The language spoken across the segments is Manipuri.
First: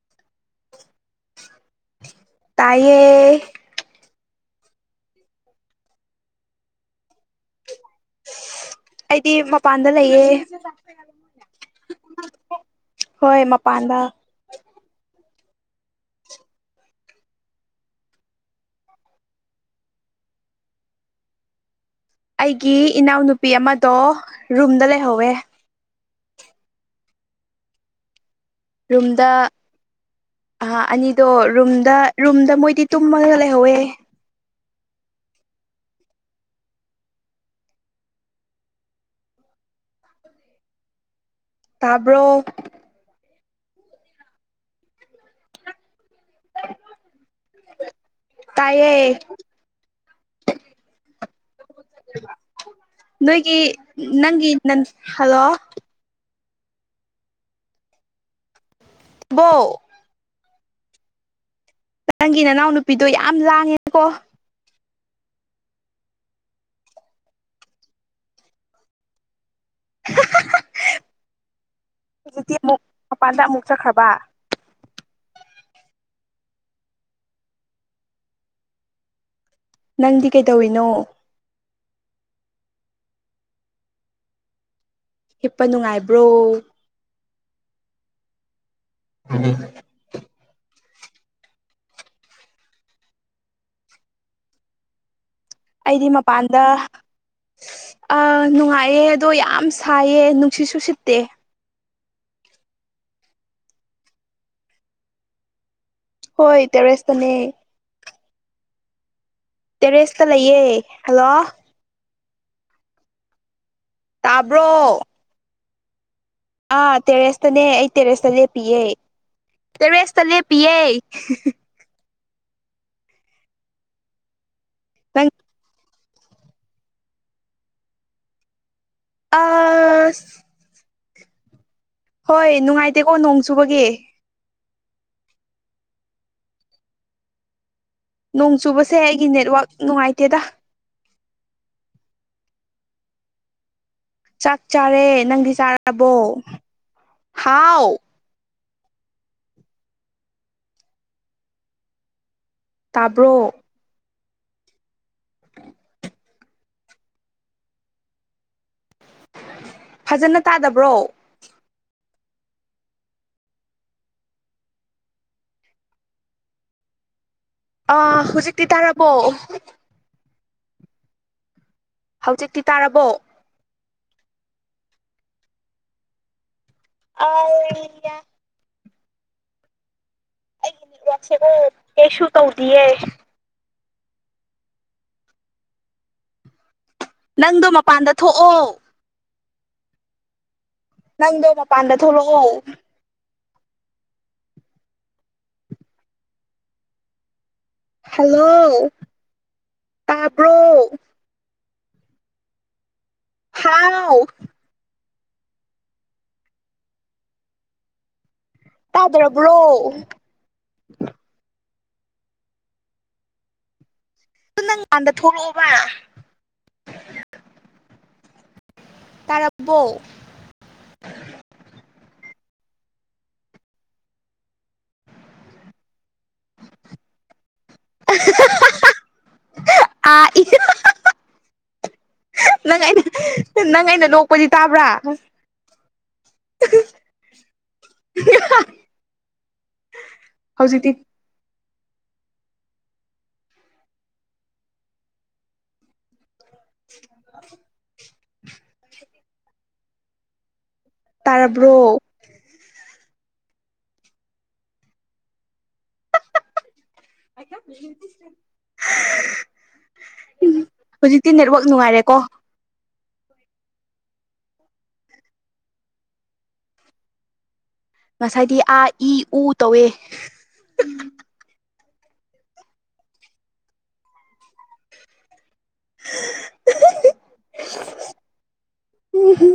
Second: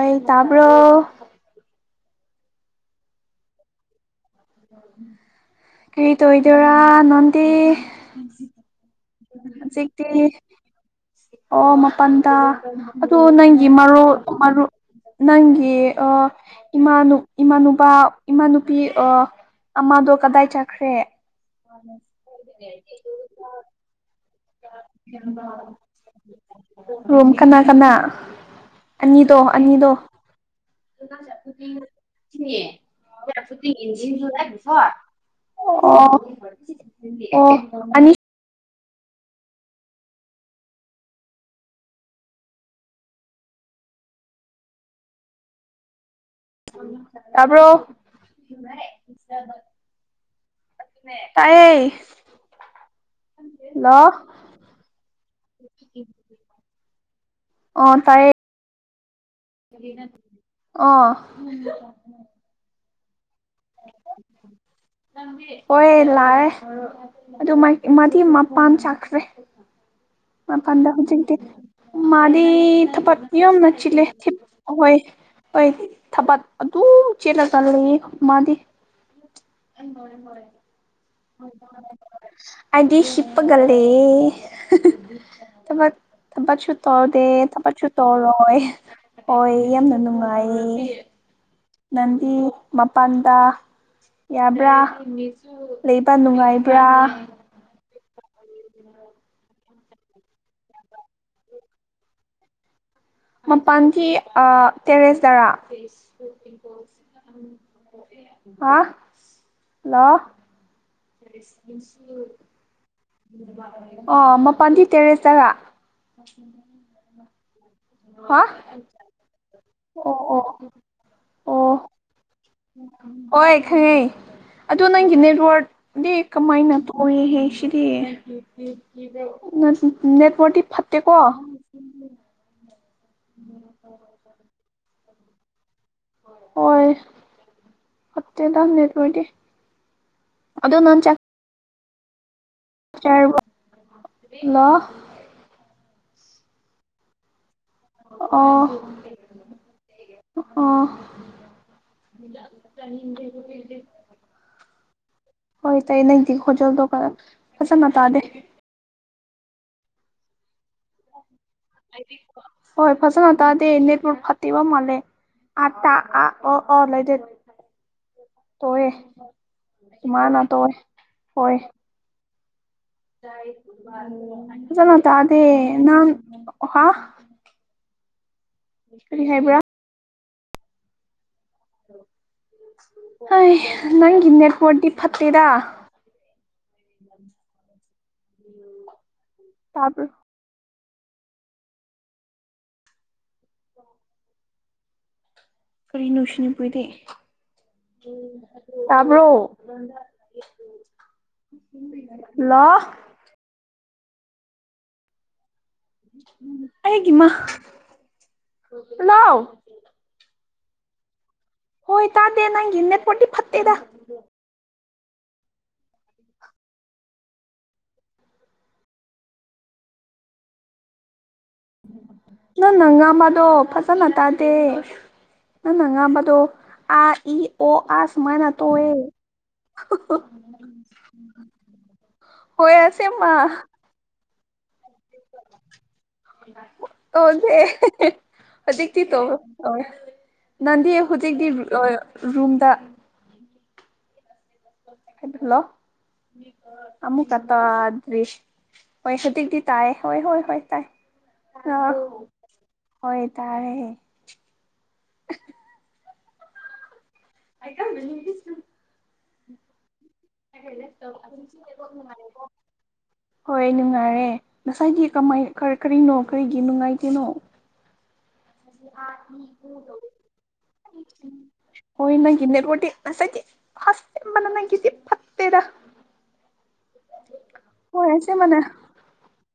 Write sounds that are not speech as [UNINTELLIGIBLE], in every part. ꯑꯩ ꯇꯥꯕ꯭ꯔꯣ ꯇꯥꯏꯌꯦ [INAUDIBLE] ꯀꯔꯤ ꯇꯣꯏꯗꯣꯏꯔꯥ ꯅꯣꯟꯗꯤ [UNINTELLIGIBLE] ꯑꯩꯗꯤ ꯃꯄꯥꯟꯗ ꯂꯩꯌꯦ ꯑꯣ ꯃꯥꯄꯜꯗ ꯑꯗꯨ ꯍꯣꯏ ꯅꯪꯒꯤ ꯃꯄꯥꯟꯗ ꯃꯔꯨꯜ ꯃꯔꯣꯟ ꯅꯪꯒꯤ ꯑꯥ ꯏꯃꯥ ꯏꯃꯥꯅꯨꯄꯥ ꯏꯃꯥꯅꯨꯄꯤ ꯑꯥ ꯑꯃꯗꯣ ꯀꯗꯥꯏ ꯆꯠꯈ꯭ꯔꯦ ꯑꯥ ꯑꯩꯒꯤ ꯏꯅꯥꯎꯅꯨꯄꯤ ꯑꯃꯗꯣ ꯔꯨꯝꯗ ꯂꯩꯍꯧꯋꯦ ꯔꯨꯝ ꯀꯅꯥ ꯀꯅꯥ ꯑꯅꯤꯗꯣ ꯑꯅꯤꯗꯣ ꯑꯥ ꯑꯅꯤꯗꯣ ꯔꯨꯝꯗ ꯔꯨꯝꯗ ꯃꯣꯏꯗꯤ ꯇꯨꯝꯃꯒ ꯂꯩꯍꯧꯋꯦ [UNINTELLIGIBLE] ꯑꯣ ꯑꯅꯤ ꯇꯥꯕ꯭ꯔꯣ ꯇꯕ꯭ꯔꯣ ꯇꯥꯏꯌꯦ ꯇꯥꯏꯌꯦ ꯅꯣꯏꯒꯤ ꯍꯜꯂꯣ ꯅꯪꯒꯤ ꯅ ꯍꯜꯂꯣ ꯑꯣ ꯇꯥꯏꯌꯦ ꯕꯣ ꯑꯣ ꯅꯪꯒꯤ ꯅꯅꯥꯎ ꯅꯨꯄꯤꯗꯨ ꯌꯥꯝ ꯂꯥꯡꯉꯦꯀꯣ ꯍꯣꯏ ꯂꯥꯛꯑꯦ ꯑꯗꯨ ꯃꯗꯤ ꯃꯄꯥꯟ ꯆꯠꯈ꯭ꯔꯦ ꯃꯥꯄꯥꯟꯗ ꯍꯧꯖꯤꯛꯇꯛꯇꯤ ꯃꯥꯗꯤ ꯍꯧꯖꯤꯛꯇꯤ ꯑꯃꯨꯛ ꯊꯕꯛ ꯃꯄꯥꯟꯗ ꯑꯃꯨꯛ ꯌꯣꯅ ꯆꯤꯜꯂꯦ ꯆꯠꯈ꯭ꯔꯕ ꯑꯍꯣꯏ ꯍꯣꯏ ꯊꯕꯛ ꯑꯗꯨꯝ ꯆꯦꯜꯂꯒ ꯂꯩꯌꯦ ꯃꯥꯗꯤ ꯅꯪꯗꯤ ꯀꯩꯗꯧꯔꯤꯅꯣ [UNINTELLIGIBLE] ꯑꯩꯗꯤ ꯍꯤꯞꯄꯒ ꯂꯩꯌꯦ ꯍꯤꯞꯄ ꯇꯕꯛ ꯅꯨꯡꯉꯥꯏꯕ꯭ꯔꯣ ꯇꯕꯛꯁꯨ ꯇꯧꯗꯦ ꯇꯕꯛꯁꯨ ꯇꯧꯔꯣꯏ ꯍꯣꯏ ꯌꯥꯝꯅ ꯅꯨꯡꯉꯥꯏꯌꯦ ꯅꯪꯗꯤ ꯃꯄꯥꯟꯗ ꯌꯥꯕ꯭ꯔꯥ ꯑꯩꯗꯤ ꯂꯩꯕ ꯅꯨꯡꯉꯥꯏꯕ꯭ꯔꯥ ꯑꯥ ꯅꯨꯡꯉꯥꯏꯌꯦ ꯑꯗꯣ ꯌꯥꯝ ꯁꯥꯏꯌꯦ ꯅꯨꯡꯁꯤꯠꯁꯨꯁꯤꯠꯇꯦ ꯃꯄꯥꯟꯒꯤ ꯑꯥ ꯇꯦꯔꯦꯁ ꯗꯔꯥ ꯍꯣꯏ ꯇꯦꯔꯦꯁ ꯇꯅꯦ ꯍꯥ ꯍꯜꯂꯣ ꯇꯦꯔꯦꯁꯇ ꯂꯩꯌꯦ ꯍꯜꯂꯣ ꯑꯣ ꯃꯄꯥꯟꯒꯤ ꯇꯥꯕ꯭ꯔꯣ ꯇꯦꯔꯦꯁꯇꯔ ꯑꯥ ꯇꯦꯔꯦꯁꯇꯅꯦ ꯑꯩ ꯇꯦꯔꯦꯁꯇ ꯂꯦꯞꯄꯤꯌꯦ ꯑꯣ ꯇꯦꯔꯦꯁꯇ ꯑꯣ ꯂꯦꯞꯄꯤꯌꯦ ꯑꯣ ꯍꯣꯏ ꯈꯪꯉꯦ ꯑꯗꯣ ꯅꯪꯒꯤ ꯅꯪ ꯅꯦꯠꯋꯔꯥꯛ ꯗꯤ ꯀꯃꯥꯏꯅ ꯇꯧꯏꯍꯦ ꯁꯤꯗꯤ ꯅꯠ ꯑꯁ ꯅꯦꯠꯋꯥꯛꯇꯤ ꯐꯠꯇꯦꯀꯣ ꯍꯣꯏ ꯅꯨꯡꯉꯥꯏꯇꯦꯀꯣ ꯅꯣꯡ ꯆꯨꯕꯒꯤ ꯍꯣꯏ ꯅꯣꯡ ꯐꯠꯇꯦꯗ ꯆꯨꯕꯁꯦ ꯅꯦꯠꯋꯔꯛꯇꯤ ꯑꯩꯒꯤ ꯅꯦꯠꯋꯥꯛ ꯅꯨꯡꯉꯥꯏꯇꯦꯗ [UNINTELLIGIBLE] ꯆꯔꯕꯣ ꯆꯥꯛ ꯆꯥꯔꯦ ꯅꯪꯗꯤ ꯆꯥꯔꯕꯣ ꯍꯥꯎ ꯑꯣ ꯑꯣ ꯇꯥꯕ꯭ꯔꯣ [UNINTELLIGIBLE] ꯍꯣꯏ ꯇꯥꯏꯌꯦ ꯅꯪꯗꯤ ꯈꯣꯟꯖꯦꯜꯗꯣ ꯐꯖꯅ ꯇꯥꯗꯦ ꯐꯖꯅ ꯇꯥꯗꯕ꯭ꯔꯣ ꯍꯣꯏ ꯐꯖꯅ ꯇꯗꯦ ꯅꯦꯠꯋꯥꯛꯄꯨ ꯐꯇꯤꯕ ꯃꯂꯦ ꯑ ꯇ ꯑꯥ ꯑꯣ [UNINTELLIGIBLE] ꯑꯥ ꯍꯧꯖꯤꯛꯇꯤ ꯇꯥꯔꯕꯣ ꯏꯃꯥꯅ ꯇꯣꯋꯦ ꯍꯣꯏ ꯍꯧꯖꯤꯛꯇꯤ ꯇꯥꯔꯕꯣ ꯐꯖꯅ ꯇꯥꯗꯦ ꯅꯪ ꯍꯥꯎ [UNINTELLIGIBLE] ꯍꯩꯕ꯭ꯔꯥ ꯑꯩꯒꯤ ꯀꯩꯁꯨ ꯇꯧꯗꯤꯌꯦ ꯑꯩ ꯅꯪꯒꯤ ꯅꯦꯠꯋꯥꯔꯠꯇꯤ ꯐꯠꯇꯦꯗꯥ ꯅꯪꯗꯣ ꯃꯄꯥꯟꯗ ꯊꯣꯛꯑꯣ ꯇꯥꯕꯔꯣ ꯅꯪꯗꯣ ꯃꯄꯥꯟꯗ ꯊꯣꯛꯂꯛꯑꯣ ꯀꯔꯤ ꯅꯨꯡꯁꯤꯅꯤ ꯄꯨꯏꯗꯤ ꯍꯜꯂꯣ ꯇꯥꯕ꯭ꯔꯣ ꯇꯥꯕ꯭ꯔꯣ ꯍꯜꯂꯣ ꯍꯥꯎ ꯑꯩꯒꯤꯃ ꯍꯜꯂꯣ ꯇꯥꯗ꯭ꯔꯕ꯭ꯔꯣ ꯍꯣꯏ ꯇꯥꯗꯦ ꯅꯪꯒꯤ ꯅꯦꯠꯋꯥꯔꯠꯇꯤ ꯐꯠꯇꯦꯗ ꯑꯗꯨ ꯅꯪꯀꯥꯟꯗ ꯊꯣꯛꯂꯛꯑꯣꯕ ꯇꯥꯔꯕꯣ ꯅꯪ ꯅ ꯉꯝꯕꯗꯣ ꯐꯖꯅ ꯇꯥꯗꯦ ꯅꯪꯅ ꯉꯥꯝꯕꯗꯣ ꯑꯥ ꯏ ꯑꯣ ꯑꯥ ꯁꯨꯃꯥꯏꯅ ꯇꯧꯋꯦ ꯑꯥ ꯏ [UNINTELLIGIBLE] ꯅꯪ ꯑꯩꯅ ꯑꯁꯦꯡꯕ ꯅꯪ ꯑꯩꯅ ꯅꯣꯛꯄꯗꯤ ꯇꯥꯕ꯭ꯔꯥ [INAUDIBLE] ꯍꯧꯖꯤꯛ [UNINTELLIGIBLE] ꯍꯧꯖꯤꯛꯇꯤ ꯍꯧꯖꯤꯛꯇꯤ ꯂꯣꯏ ꯔꯨꯝꯗ ꯍꯦꯂꯣ ꯑꯃꯨꯛꯀ ꯇꯥꯗ꯭ꯔꯤ ꯍꯣꯏ ꯍꯧꯖꯤꯛꯇꯤ ꯇꯥꯏ ꯍꯣꯏ ꯍꯣꯏ ꯍꯣꯏ ꯇꯥꯏ ꯇꯥꯔꯕ꯭ꯔꯣ ꯑꯥ ꯍꯣꯏ ꯇꯥꯔꯦ [INAUDIBLE] ꯍꯧꯖꯤꯛꯇꯤ ꯅꯦꯠꯋꯥꯛ ꯅꯨꯡꯉꯥꯏꯔꯦꯀꯣ [UNINTELLIGIBLE] ꯍꯣꯏ ꯅꯨꯡꯉꯥꯏꯔꯦ ꯉꯁꯥꯏꯒꯤ ꯀꯃꯥꯏ ꯀꯔꯤ ꯀꯔꯤꯅꯣ ꯀꯔꯤꯒꯤ ꯅꯨꯡꯉꯥꯏꯇꯤꯅꯣ ꯉꯁꯥꯏꯗꯤ ꯑꯥ ꯏ ꯎ ꯇꯧꯋꯦ ꯍꯣꯏ ꯅꯦꯒꯤ ꯅꯦꯠꯆꯥꯠꯇꯤ ꯐꯖꯗꯦ ꯑꯁ ꯃꯥꯅ ꯅꯪꯒꯤꯗꯤ ꯐꯠ ꯇꯦꯗ ꯍꯣꯏ ꯑꯁꯦꯝꯕꯅꯦ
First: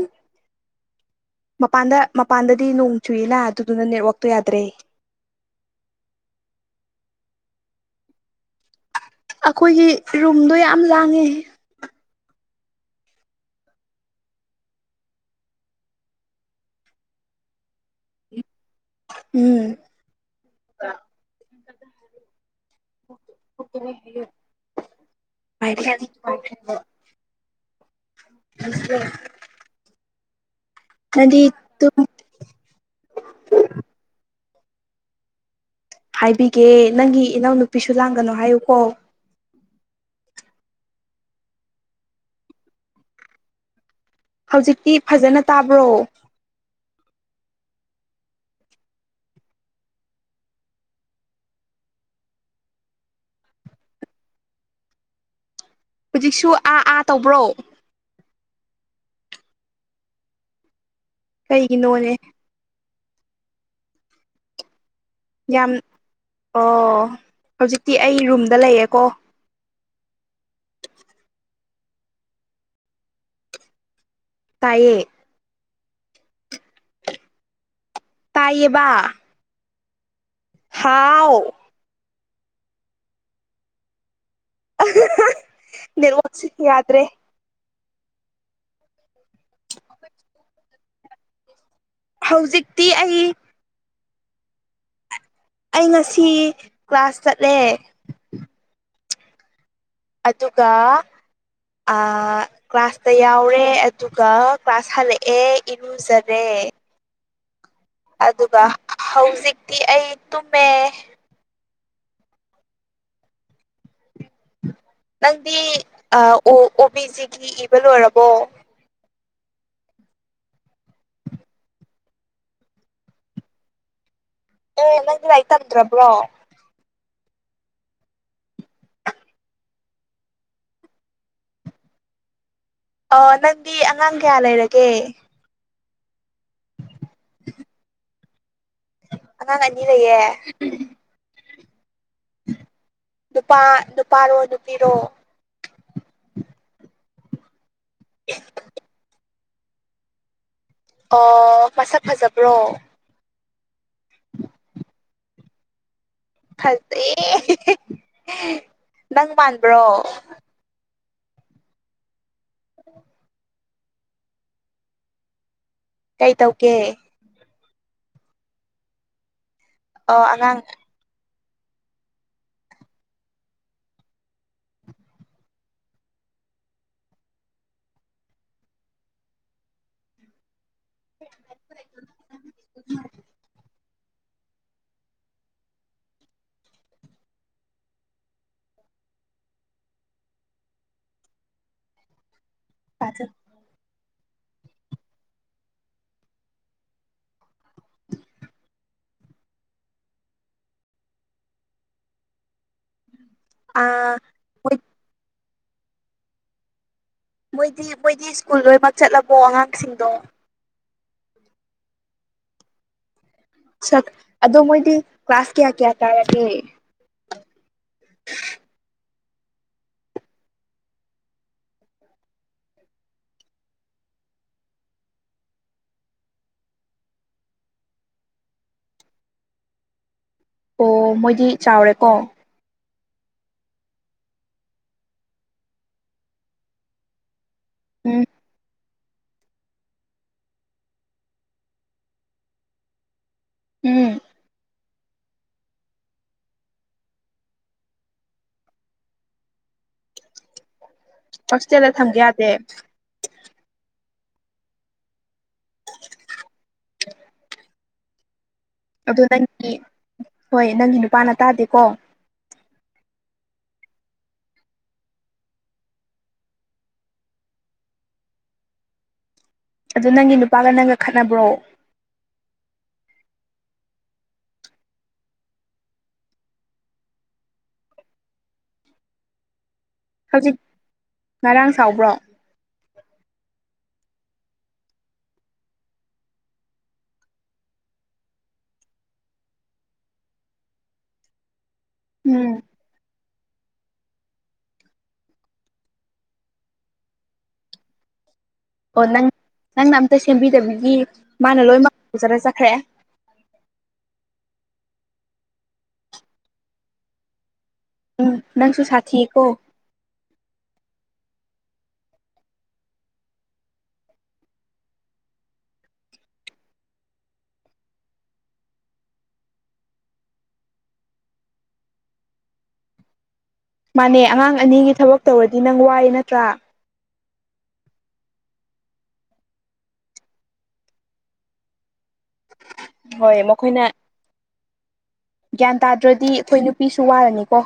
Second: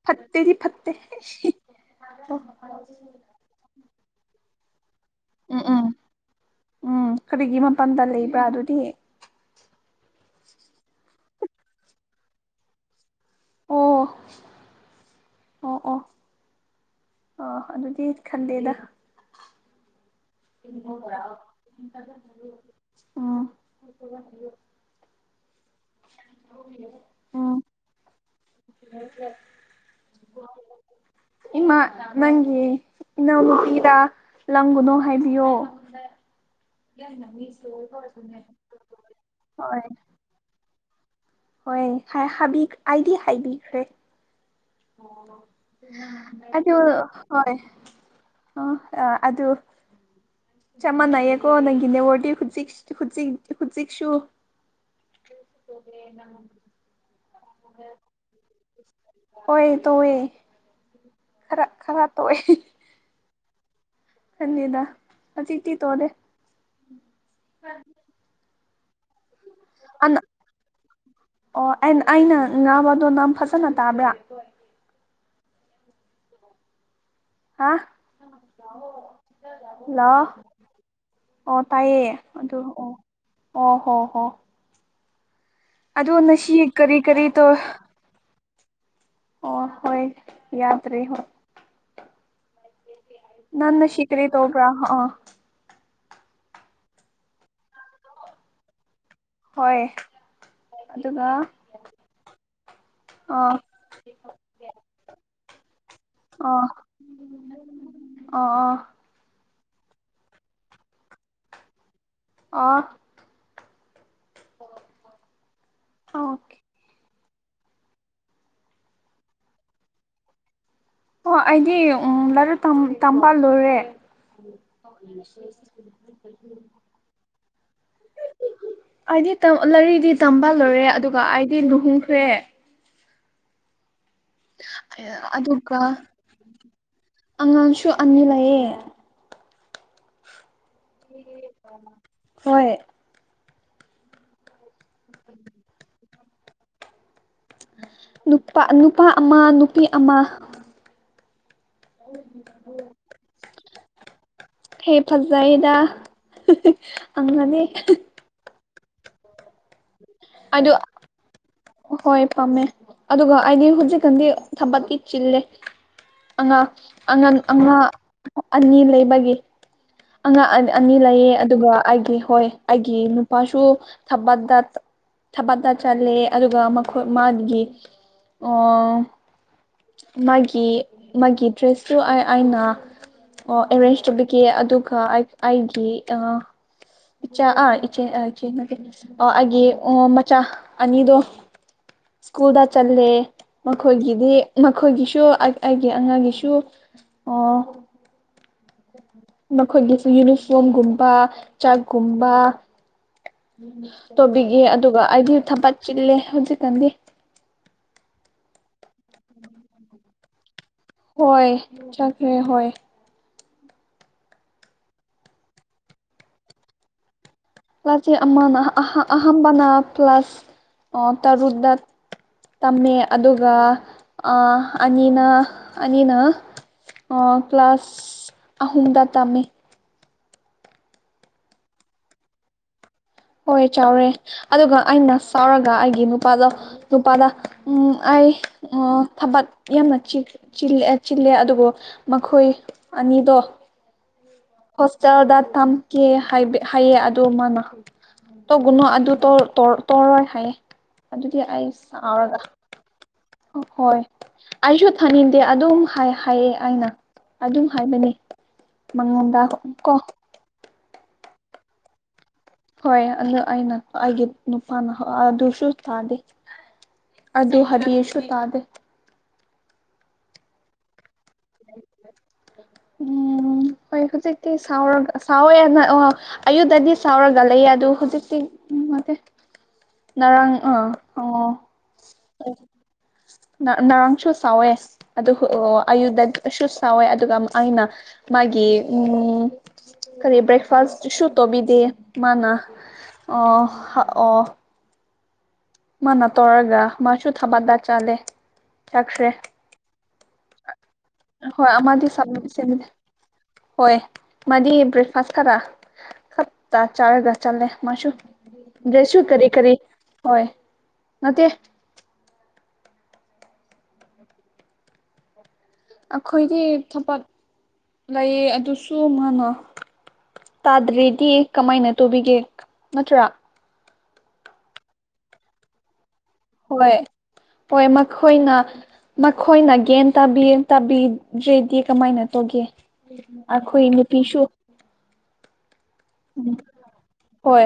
ꯐꯠꯇꯦꯗꯤ ꯐꯠꯇꯦ ꯍꯤ ꯃꯄꯥꯟꯗ ꯃꯄꯥꯟꯗꯗꯤ ꯅꯣꯡ ꯆꯨꯏꯑꯦꯅ ꯑꯗꯨꯗꯨꯅ ꯅꯦꯠꯋꯥꯛꯇꯣꯥ ꯌꯥꯗ꯭ꯔꯦ ꯎꯝ ꯎꯝ ꯎꯝ ꯀꯔꯤꯒꯤ ꯃꯄꯥꯟꯗ ꯂꯩꯕ꯭ꯔꯥ ꯑꯗꯨꯗꯤ ꯑꯈꯣꯏꯒꯤ ꯔꯨꯝꯗꯣ ꯌꯥꯝ ꯂꯥꯡꯉꯦ ꯑꯣ ꯑꯣ ꯑꯣ ꯑꯥ ꯑꯗꯨꯗꯤ ꯈꯟꯗꯦꯗ ꯎꯝ [UNINTELLIGIBLE] [UNINTELLIGIBLE] ꯅꯪꯗꯤ [INAUDIBLE] ꯏꯃꯥ ꯑꯗꯨꯝ ꯅꯪꯒꯤ ꯏꯅꯥꯎꯅꯨꯄꯤꯔ ꯂꯥꯡꯒꯅꯣ ꯍꯥꯏꯕꯤꯌꯣ ꯍꯥꯏꯕꯤꯒꯦ ꯅꯪꯒꯤ ꯏꯅꯥꯎ ꯅꯨꯨꯄꯤꯁꯨ ꯂꯥꯡꯒꯅꯨ ꯍꯥꯏꯌꯨꯀꯣ ꯍꯣꯏ ꯍꯣꯏ ꯍꯥꯏ ꯍꯥꯏꯕꯤ ꯑꯩꯗꯤ ꯍꯥꯏꯕꯤꯈ꯭ꯔꯦ ꯍꯧꯖꯤꯛꯇꯤ ꯐꯖꯅ ꯇꯥꯕ꯭ꯔꯣ ꯑꯗꯨ ꯍꯣꯏ ꯑ ꯑ ꯑꯗꯨ ꯆꯝ ꯝꯅꯩꯌꯦꯀꯣ ꯅꯪꯒꯤ ꯅꯦꯠꯋꯥꯔꯗꯤ ꯍꯨꯖꯤꯛ ꯍꯨꯖꯤꯛ ꯍꯨꯖꯤꯛꯁꯨꯨ ꯍꯨꯖꯤꯛꯁꯨ ꯑꯥ ꯑꯥ ꯇꯧꯕ꯭ꯔꯣ ꯍꯣꯏ ꯇꯧꯋꯦ ꯈꯔ ꯈꯔ ꯀꯩꯒꯤꯅꯣꯅꯦ ꯇꯣꯑꯦ ꯈꯟꯗꯦꯗ ꯌꯥꯝ ꯍꯧꯖꯤꯛꯇꯤ ꯇꯣꯗꯦ ꯑꯣ ꯍꯧꯖꯤꯛꯇꯤ ꯑꯩ ꯔꯨꯝꯗ ꯂꯩꯌꯦꯀꯣ ꯑꯅꯥ ꯑꯣ ꯑꯩꯅ ꯑꯩꯅ ꯉꯥꯡꯕꯗꯣ ꯅꯪ ꯐꯖꯅ ꯇꯥꯕ꯭ꯔꯥ ꯇꯥꯏꯌꯦ ꯍꯥ ꯇꯥꯏꯌꯦꯕ ꯍꯜꯂꯣ ꯍꯥꯎ ꯑꯣ ꯇꯥꯏꯌꯦ ꯑꯗꯨ ꯑꯣ ꯑꯣ ꯍꯣ ꯍꯣ [UNINTELLIGIBLE] ꯑꯗꯣ ꯅꯦꯠꯋꯥꯛꯁꯦ ꯉꯁꯤ ꯀꯔꯤ ꯌꯥꯗ꯭ꯔꯦ ꯀꯔꯤ ꯇꯣ ꯑꯣ ꯍꯣꯏ ꯌꯥꯗ꯭ꯔꯦ ꯍꯣꯏ ꯍꯧꯖꯤꯛꯇꯤ ꯑꯩ ꯅꯟ ꯅꯁꯤ ꯀꯔꯤ ꯇꯧꯕ꯭ꯔꯥ ꯑꯩ ꯉꯁꯤ ꯀ꯭ꯂꯥꯁ ꯆꯠꯂꯦ ꯍꯣꯏ ꯑꯗꯨꯒ ꯑꯗꯨꯒ ꯑꯥ ꯀ꯭ꯂꯥꯁꯇ ꯑꯥ ꯌꯥꯎꯔꯦ ꯑꯗꯨꯒ ꯀ꯭ꯂꯥꯁ ꯍꯜꯂꯛꯑꯦ ꯏꯔꯨꯖ ꯑꯣ ꯑꯗꯨꯒ ꯍꯧꯖꯤꯛꯇꯤ ꯑꯩ ꯇꯨꯝꯃꯦ ꯑꯣ ꯅꯪꯗꯤ ꯑꯥ ꯑꯣ ꯕꯤ ꯖꯤꯒꯤ ꯏꯕ ꯂꯣꯏꯔꯕꯣ ꯑꯣ ꯑꯩꯗꯤ ꯑꯣ ꯂꯥꯏꯔꯤꯛ ꯇꯝ ꯇꯝꯕ ꯂꯣꯏꯔꯦ ꯑꯦ ꯅꯪꯗꯤ ꯂꯥꯏꯔꯤꯛ ꯇꯝꯗ꯭ꯔꯕ꯭ꯔꯣ [UNINTELLIGIBLE] [INAUDIBLE] ꯑꯩꯗꯤ ꯇꯝ ꯂꯥꯏꯔꯤꯛꯇꯤ ꯇꯝꯕ ꯂꯣꯏꯔꯦ ꯑꯗꯨꯒ ꯑꯩꯗꯤ ꯂꯨꯍꯣꯡꯈ꯭ꯔꯦ ꯑꯣ ꯅꯪꯗꯤ ꯑꯉꯥꯡ ꯀꯌꯥ ꯂꯩꯔꯒꯦ ꯑꯗꯨꯒ ꯑꯉꯥꯡꯁꯨ ꯑꯅꯤ ꯂꯩꯌꯦ ꯑꯉꯥꯡ ꯑꯅꯤ ꯂꯩꯌꯦ ꯍꯣꯏ ꯅꯨꯄꯥ ꯅꯨꯄꯥꯔꯣ ꯅꯨꯄꯤꯔꯣ [INAUDIBLE] ꯅꯨꯄꯥ ꯅꯨꯄꯥ ꯑꯃ ꯅꯨꯄꯤ ꯑꯃ ꯑꯣ ꯃꯁꯛ ꯐꯖꯕ꯭ꯔꯣ ꯍꯦ ꯐꯖꯩꯗ ꯐꯖꯩ [UNINTELLIGIBLE] ꯅꯪ ꯃꯥꯟꯕ꯭ꯔꯣ ꯑꯗꯨ ꯍꯣꯏ ꯄꯝꯃꯦ ꯑꯗꯨꯒ ꯑꯩꯗꯤ ꯍꯧꯖꯤꯛꯀꯥꯟꯗꯤ ꯊꯕꯛꯀꯤ ꯆꯤꯜꯂꯦ ꯀꯩ ꯑꯉꯥꯡ ꯇꯧꯒꯦ ꯑꯉꯥꯡ ꯑꯃ ꯑꯅꯤ ꯂꯩꯕꯒꯤ ꯑꯉꯥꯡ ꯑꯅꯤ ꯂꯩꯌꯦ ꯑꯗꯨꯒ ꯑꯩꯒꯤ ꯍꯣꯏ ꯑꯩꯒꯤ ꯅꯨꯄꯥꯁꯨ ꯊꯕꯛꯇ ꯊꯕꯛꯇ ꯆꯠꯂꯦ ꯑꯗꯨꯒ ꯃꯈꯣꯏ ꯃꯥꯒꯤ ꯑꯣ ꯃꯥꯒꯤ ꯃꯥꯒꯤ ꯗ꯭ꯔꯦꯁꯁꯨ ꯑꯩꯅ ꯑꯦꯔꯦꯟꯖ ꯇꯧꯕꯤ ꯀꯦ ꯑꯗꯨꯒ ꯑꯩꯒꯤ ꯑ ꯏꯆꯥ ꯑꯥ ꯏꯆꯦ ꯑ ꯏꯆꯦ ꯅꯠꯇꯦ ꯑ ꯑꯩꯒꯤ ꯃꯆꯥ ꯑꯅꯤꯗꯣ [INAUDIBLE] ꯁ꯭ꯀꯨꯜꯗ ꯆꯠꯂꯦ ꯃꯈꯣꯏꯒꯤꯗꯤ ꯃꯈꯣꯏꯒꯤꯁꯨ ꯑꯩ ꯑꯩꯒꯤ ꯑꯉꯥꯡꯒꯤꯁꯨ ꯑꯣ [INAUDIBLE] ꯃꯈꯣꯏꯒꯤꯁꯨ ꯌꯨꯅꯤꯐ꯭ꯔ‌ꯣꯝꯒꯨꯝꯕ ꯆꯥꯛꯀꯨꯝꯕ ꯑꯥ ꯇꯣꯕꯤꯒꯦ ꯃꯣꯏ ꯑꯗꯨꯒ ꯑꯩꯗꯤ ꯊꯕꯛ ꯆꯤꯜꯂꯦ ꯍꯧꯖꯤꯛꯀꯥꯟꯗꯤ ꯃꯣꯏꯗꯤ ꯃꯣꯏꯗꯤ ꯁ꯭ꯀꯨꯜ ꯂꯣꯏꯅꯃꯛ ꯆꯠꯂꯕꯣ ꯑꯉꯥꯡꯁꯤꯡꯗꯣ ꯍꯣꯏ ꯆꯠꯈ꯭ꯔꯦ ꯍꯣꯏ ꯁꯛ ꯑꯗꯣ ꯃꯣꯏꯗꯤ ꯀ꯭ꯂꯥꯁ ꯀꯌꯥ ꯀꯌꯥ ꯀꯥꯔꯒꯦ ꯀ꯭ꯂꯥꯁꯤ ꯑꯃꯅ ꯑꯍ ꯑꯍꯟꯕꯅ ꯄ꯭ꯂꯥꯁ ꯑꯣ ꯇꯔꯨꯛ ꯗꯠ ꯇꯝꯃꯦ ꯑꯗꯨꯒ ꯑ ꯑꯅꯤꯅ ꯑꯅꯤꯅ ꯑꯣ ꯀ꯭ꯂꯥꯁ ꯑꯍꯨꯝꯗ ꯇꯝꯃꯤ ꯑꯣ ꯃꯣꯏꯗꯤ ꯆꯥꯎꯔꯦꯀꯣ ꯍꯣꯏ ꯆꯥꯎꯔꯦ ꯑꯗꯨꯒ ꯑꯩꯅ ꯁꯥꯎꯔꯒ ꯑꯩꯒꯤ ꯅꯨꯄꯥꯗꯣ ꯅꯨꯄꯥꯗ ꯎꯝ ꯑꯩ ꯎꯝ ꯊꯕꯛ ꯌꯥꯝꯅ ꯆꯤ ꯆꯤꯜꯂ‌ꯦ ꯆꯤꯜꯂꯦ ꯑꯗꯨꯕꯨ ꯃꯈꯣꯏ ꯑꯅꯤꯗꯣ ꯎꯝ ꯍꯣꯁꯇꯦꯜꯗ ꯊꯝꯀꯦ ꯍꯥꯏꯕ ꯍꯥꯏꯌꯦ ꯑꯗꯨ ꯃꯥꯅ ꯇꯧꯒꯨꯅꯣ ꯑꯗꯨ ꯇꯧ ꯇꯧꯔꯣꯏ ꯍꯥꯏꯌꯦ ꯑꯗꯨꯗꯤ ꯑꯩ ꯍꯣꯁꯇꯦꯜꯗ ꯊꯝꯒꯦ ꯁꯥꯎꯔꯒ ꯌꯥꯗꯦ ꯍꯣꯏ ꯑꯩꯁꯨ ꯊꯥꯅꯤꯡꯗꯦ ꯑꯗꯨꯝ ꯍꯥꯏ ꯍꯥꯏꯌ‌ꯦ ꯑꯩꯅ ꯑꯗꯨꯝ ꯍꯥꯏꯕꯅꯦ ꯑꯗꯨ ꯅꯪꯒꯤ ꯍꯣꯏ ꯅꯪꯒꯤ ꯅꯨꯄꯥꯅ ꯇꯥꯗꯦꯀꯣ ꯍꯣꯏ ꯑꯗꯨ ꯑꯩꯅ ꯑꯩꯒꯤ ꯅꯨꯄꯥꯅ ꯑꯗꯨꯁꯨ ꯇꯥꯗꯦ ꯑꯗꯨ ꯍꯥꯏꯕꯤꯔꯁꯨ ꯇꯥꯗꯦ ꯑꯗꯨ ꯅꯪꯒꯤ ꯅꯨꯄꯥꯒ ꯅꯪꯒ ꯈꯠꯅꯕ꯭ꯔꯣ? ꯎꯝ ꯍꯣꯏ ꯍꯧꯖꯤꯛꯇꯤ ꯁꯥꯎꯔꯒ ꯁꯥꯎꯋꯦꯅ ꯑ‌ꯣ ꯑꯌꯨꯇꯗꯤ ꯁꯥꯎꯔꯒ ꯂꯩꯌ‌ꯦ ꯑꯗꯨ ꯍꯨꯖꯤꯛꯇꯤ ꯍꯧꯖꯤꯛ ꯉꯔꯥꯡ ꯁꯥꯎꯕ꯭ꯔꯣ? [INAUDIBLE] ꯉꯔꯥꯡꯁꯨ ꯁꯥꯎꯋꯦ ꯑꯗꯨ ꯑꯌꯨꯗꯁꯨ ꯁꯥꯎꯋꯦ ꯑꯗꯨꯒ ꯑꯩꯅ ꯃꯥꯒꯤ ꯎꯝ ꯀꯔꯤ ꯕ꯭ꯔꯦꯛꯐꯥꯁ ꯏꯁꯨ ꯇꯧꯕꯤꯗꯦ ꯃꯥꯅ ꯎꯝ ꯑꯣ ꯍ ꯑꯣ ꯃꯥꯅ ꯇꯧꯔꯒ ꯃꯥꯁꯨ ꯊꯕꯛꯗ ꯆꯠꯂꯦ ꯑꯣ ꯅꯪ ꯅꯪꯅ ꯑꯝꯇ ꯁꯦꯝꯕꯤꯗꯕꯒꯤ ꯃꯥꯅ ꯍꯣꯏ ꯂꯣꯏꯃꯛ ꯑꯃꯗꯤ ꯇꯧꯖꯔꯒ ꯆꯠꯈ꯭ꯔꯦ ꯍꯣꯏ ꯃꯥꯗꯤ ꯕ꯭ꯔꯦꯛꯐꯥꯁ ꯈꯔ ꯍꯠꯇꯥ ꯆꯥꯔꯒ ꯆꯜꯂꯦ ꯃꯥꯁꯨ ꯎꯝ ꯅꯪꯁꯨ ꯗ꯭ꯔ‌ꯦꯁꯨ ꯁꯥꯊꯤꯀꯣ ꯀꯔꯤ ꯀꯔꯤ ꯍꯣꯏ ꯅꯠꯇꯦ ꯑꯈꯣꯏꯒꯤ ꯊꯕꯛ ꯂꯩꯌꯦ ꯑꯗꯨꯁꯨ ꯃꯥꯥꯅ ꯇꯥꯗ꯭ꯔꯗꯤ ꯀꯃꯥꯏꯅ ꯇꯧꯕꯤꯒꯦ ꯅꯠꯇ꯭ꯔꯥ ꯃꯥꯅꯦ ꯑꯉꯥꯡ ꯑꯅꯤꯒꯤ ꯊꯕꯛ ꯇꯧꯔꯗꯤ ꯅꯪ ꯋꯥꯏ ꯅꯠꯇ꯭ꯔꯥ ꯍꯣꯏ ꯍꯣꯏ ꯃꯈꯣꯏꯅ ꯃꯈꯣꯏꯅ ꯒ꯭ꯌꯥꯟ ꯇꯥꯕꯤ ꯇꯥꯕꯤꯗ꯭ꯔꯦꯗꯤ ꯀꯃꯥꯏꯅ ꯇꯧꯒ‌ꯦ ꯍꯣꯏ ꯃꯈꯣꯏꯅ ꯑꯈꯣꯏ ꯅꯨꯄꯤꯁꯨ ꯒ꯭ꯌꯥꯟ ꯇꯥꯗ꯭ꯔꯗꯤ ꯑꯈꯣꯏ ꯅꯨꯄꯤꯁꯨ ꯋꯥꯔꯅꯤꯀꯣ ꯍꯣꯏ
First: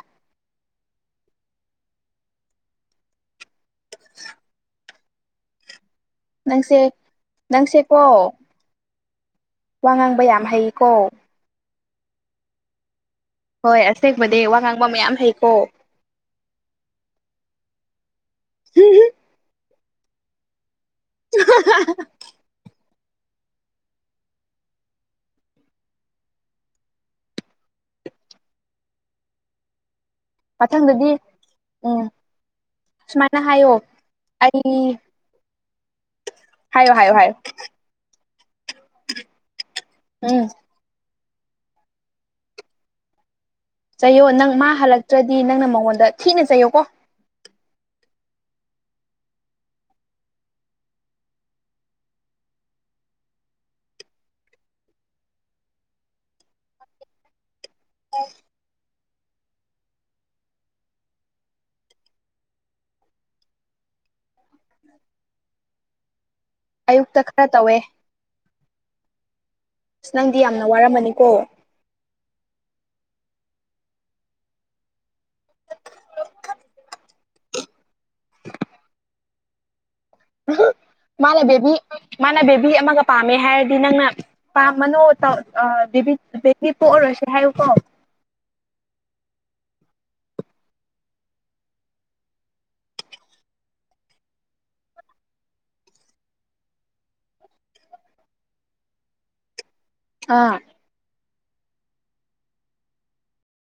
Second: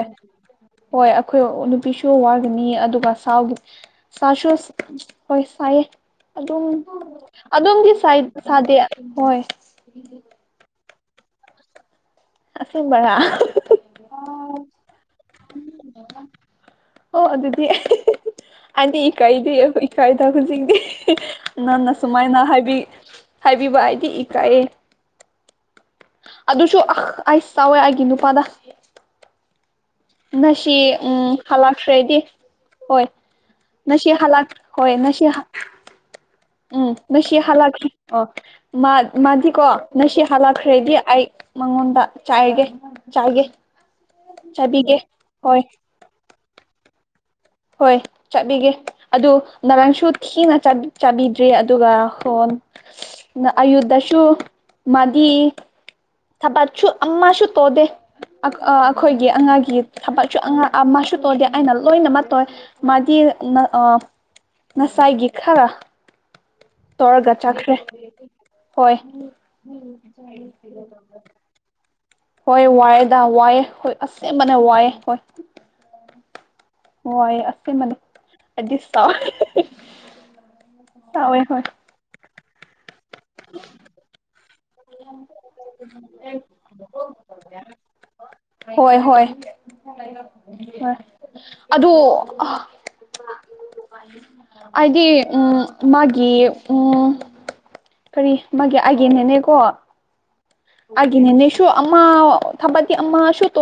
ꯍꯣꯏ ꯑꯈꯣꯏ ꯅꯨꯄꯤꯁꯨ ꯋꯥꯒꯅꯤ ꯑꯗꯨꯒ ꯁꯥꯎ ꯁꯥꯁꯨ ꯍꯣꯏ ꯁꯥꯏꯌꯦ ꯑꯗꯨꯝ ꯅꯪꯁꯦ ꯑꯗꯨꯝꯗꯤ ꯁꯥꯏ ꯅꯪꯁꯦꯀꯣ ꯁꯥꯗꯦ ꯍꯣꯏ ꯋꯥ ꯉꯥꯡꯕ ꯌꯥꯝ ꯍꯩꯀꯣ ꯑꯁ‌ꯦꯡꯕꯔꯥ ꯍꯣꯏ ꯑꯁꯦꯡꯕꯅ‌ꯦ ꯋꯥ ꯉꯥꯡꯕ ꯃꯌꯥꯝ ꯍꯩꯀꯣ [UNINTELLIGIBLE] ꯑꯣ ꯑꯗꯨꯗꯤ ꯑꯩꯗꯤ ꯏꯀꯥꯏꯗ‌ꯦ ꯏꯀꯥꯏꯗ ꯍꯨꯖꯤꯡꯗꯤ ꯅꯪꯅ ꯁꯨꯃꯥꯏꯅ ꯍꯥꯏꯕꯤ ꯍꯥꯏꯕꯤꯕ ꯍꯥꯏꯗꯤ ꯏꯀꯥꯏꯌꯦ꯫ ꯑꯗꯨꯁꯨ ꯑ ꯑꯩ ꯁꯥꯎꯋꯦ ꯑꯩꯒꯤ ꯅꯨꯄꯥꯗ ꯉꯁꯤ ꯃꯊꯪꯗꯗꯤ ꯎꯝ ꯎꯝ ꯍꯜꯂꯛꯈ꯭ꯔꯦꯗꯤ ꯍꯣꯏ ꯁꯨꯃꯥꯏꯅ ꯍꯥꯏꯌꯣ ꯅꯁꯤ ꯍꯜꯛ ꯑꯩ ꯍꯣꯏ ꯅꯁꯤ ꯍꯜꯛ ꯎꯝ ꯍꯥꯏꯌꯣ ꯍꯥꯏꯌꯣ ꯍꯥꯏꯌꯣ ꯉꯁꯤ ꯍꯜꯂꯛ ꯑꯣ ꯃꯥꯗꯤꯀꯣ ꯉꯁꯤ ꯎꯝ ꯍꯜꯂꯛꯈ꯭ꯔꯗꯤ ꯑꯩ ꯃꯉꯣꯟꯗ ꯆꯥꯏꯒꯦ ꯆꯥꯏꯒꯦ꯫ ꯆꯩꯌꯣ ꯅꯪ ꯃꯥ ꯆꯥꯕꯤꯒꯦ ꯍꯜꯂꯛꯇ꯭ꯔꯗꯤ ꯍꯣꯏ ꯅꯪꯅ ꯃꯉꯣꯟꯗ ꯊꯤꯅ ꯆꯩꯌꯣ ꯀꯣ꯫ ꯍꯣꯏ꯫ ꯆꯠꯕꯤꯒꯦ ꯑꯗꯨ ꯅꯔꯪꯁꯨ ꯊꯤꯅ ꯆꯠ ꯆꯥꯕꯤꯗ꯭ꯔꯤ ꯑꯗꯨꯒ ꯐ‌ꯣꯟ [UNINTELLIGIBLE] ꯅ ꯑꯌꯨꯗꯁꯨ ꯃꯥꯗꯤ ꯊꯕꯠꯁꯨ ꯑꯝꯃꯁꯨꯨ ꯇꯣꯗꯦ꯫ ꯑ ꯑꯈꯣꯏꯒꯤ ꯑꯉꯥꯡꯒꯤ ꯊꯕꯛꯁꯨ ꯑꯉꯥ ꯑꯃꯁꯨ ꯇꯧꯗꯦ ꯑꯩꯅ ꯂꯣꯏꯅꯃꯛ ꯇꫭꯑꯦ꯫ ꯃꯥꯗꯤ ꯅ ꯑ ꯅꯁꯥꯏꯒꯤ ꯈꯔ ꯑꯌꯨꯛꯇ ꯇꫭꯔꯒ ꯈꯔ ꯆꯠꯈ꯭ꯔꯦ꯫ ꯇꯧꯋꯦ ꯍꯣꯏ ꯑꯁ ꯅꯪꯗꯤ ꯌꯥꯝꯅ ꯋꯥꯔꯝꯃꯅꯤꯀꯣ [INAUDIBLE] ꯍꯣꯏ ꯋꯥꯌꯦꯗ ꯋꯥꯑꯦ ꯍꯣꯏ ꯑꯁꯦꯡꯕꯅ ꯋꯥꯑꯦ ꯍꯣꯏ꯫ ꯍꫭꯏ ꯑꯁꯦꯡꯃꯅꯤ ꯑꯗꯤ ꯁꯥꯎꯋ‌ꯦ [UNINTELLIGIBLE] [UNINTELLIGIBLE] ꯃꯥꯅ ꯕꯦꯕꯤ ꯃꯥꯅ ꯕꯦꯕꯤ ꯑꯃꯒ ꯄꯥꯝꯃꯦ ꯍꯥꯏꯔꯗꯤ ꯅꯪꯅ ꯄꯥꯝꯕꯅꯣ ꯇꯧ ꯑ ꯕꯦꯕꯤ ꯄꯣꯛꯑꯔꫭꯏꯁꯦ ꯍꯥꯏꯌꯨꯀꯣ꯫ ꯍꯣꯏ ꯍꯣꯏ [INAUDIBLE] ꯍꫭꯏ ꯑꯗꯨ ꯑ [INAUDIBLE] ꯑꯥꯏꯗꯤ ꯎꯝ ꯃꯥꯒꯤ ꯎꯝ ꯀꯔꯤ ꯃꯥꯒꯤ ꯑꯥꯏꯒꯤ ꯅ‌ꯦꯅꯦꯀꯣ ꯑꯥ꯫ ꯑꯥꯥꯏꯒꯤ ꯅꯦꯅꯦꯁꯨ ꯑꯃ ꯊꯕꯛꯗꯤ ꯑꯃꯁꯨ ꯇꯧ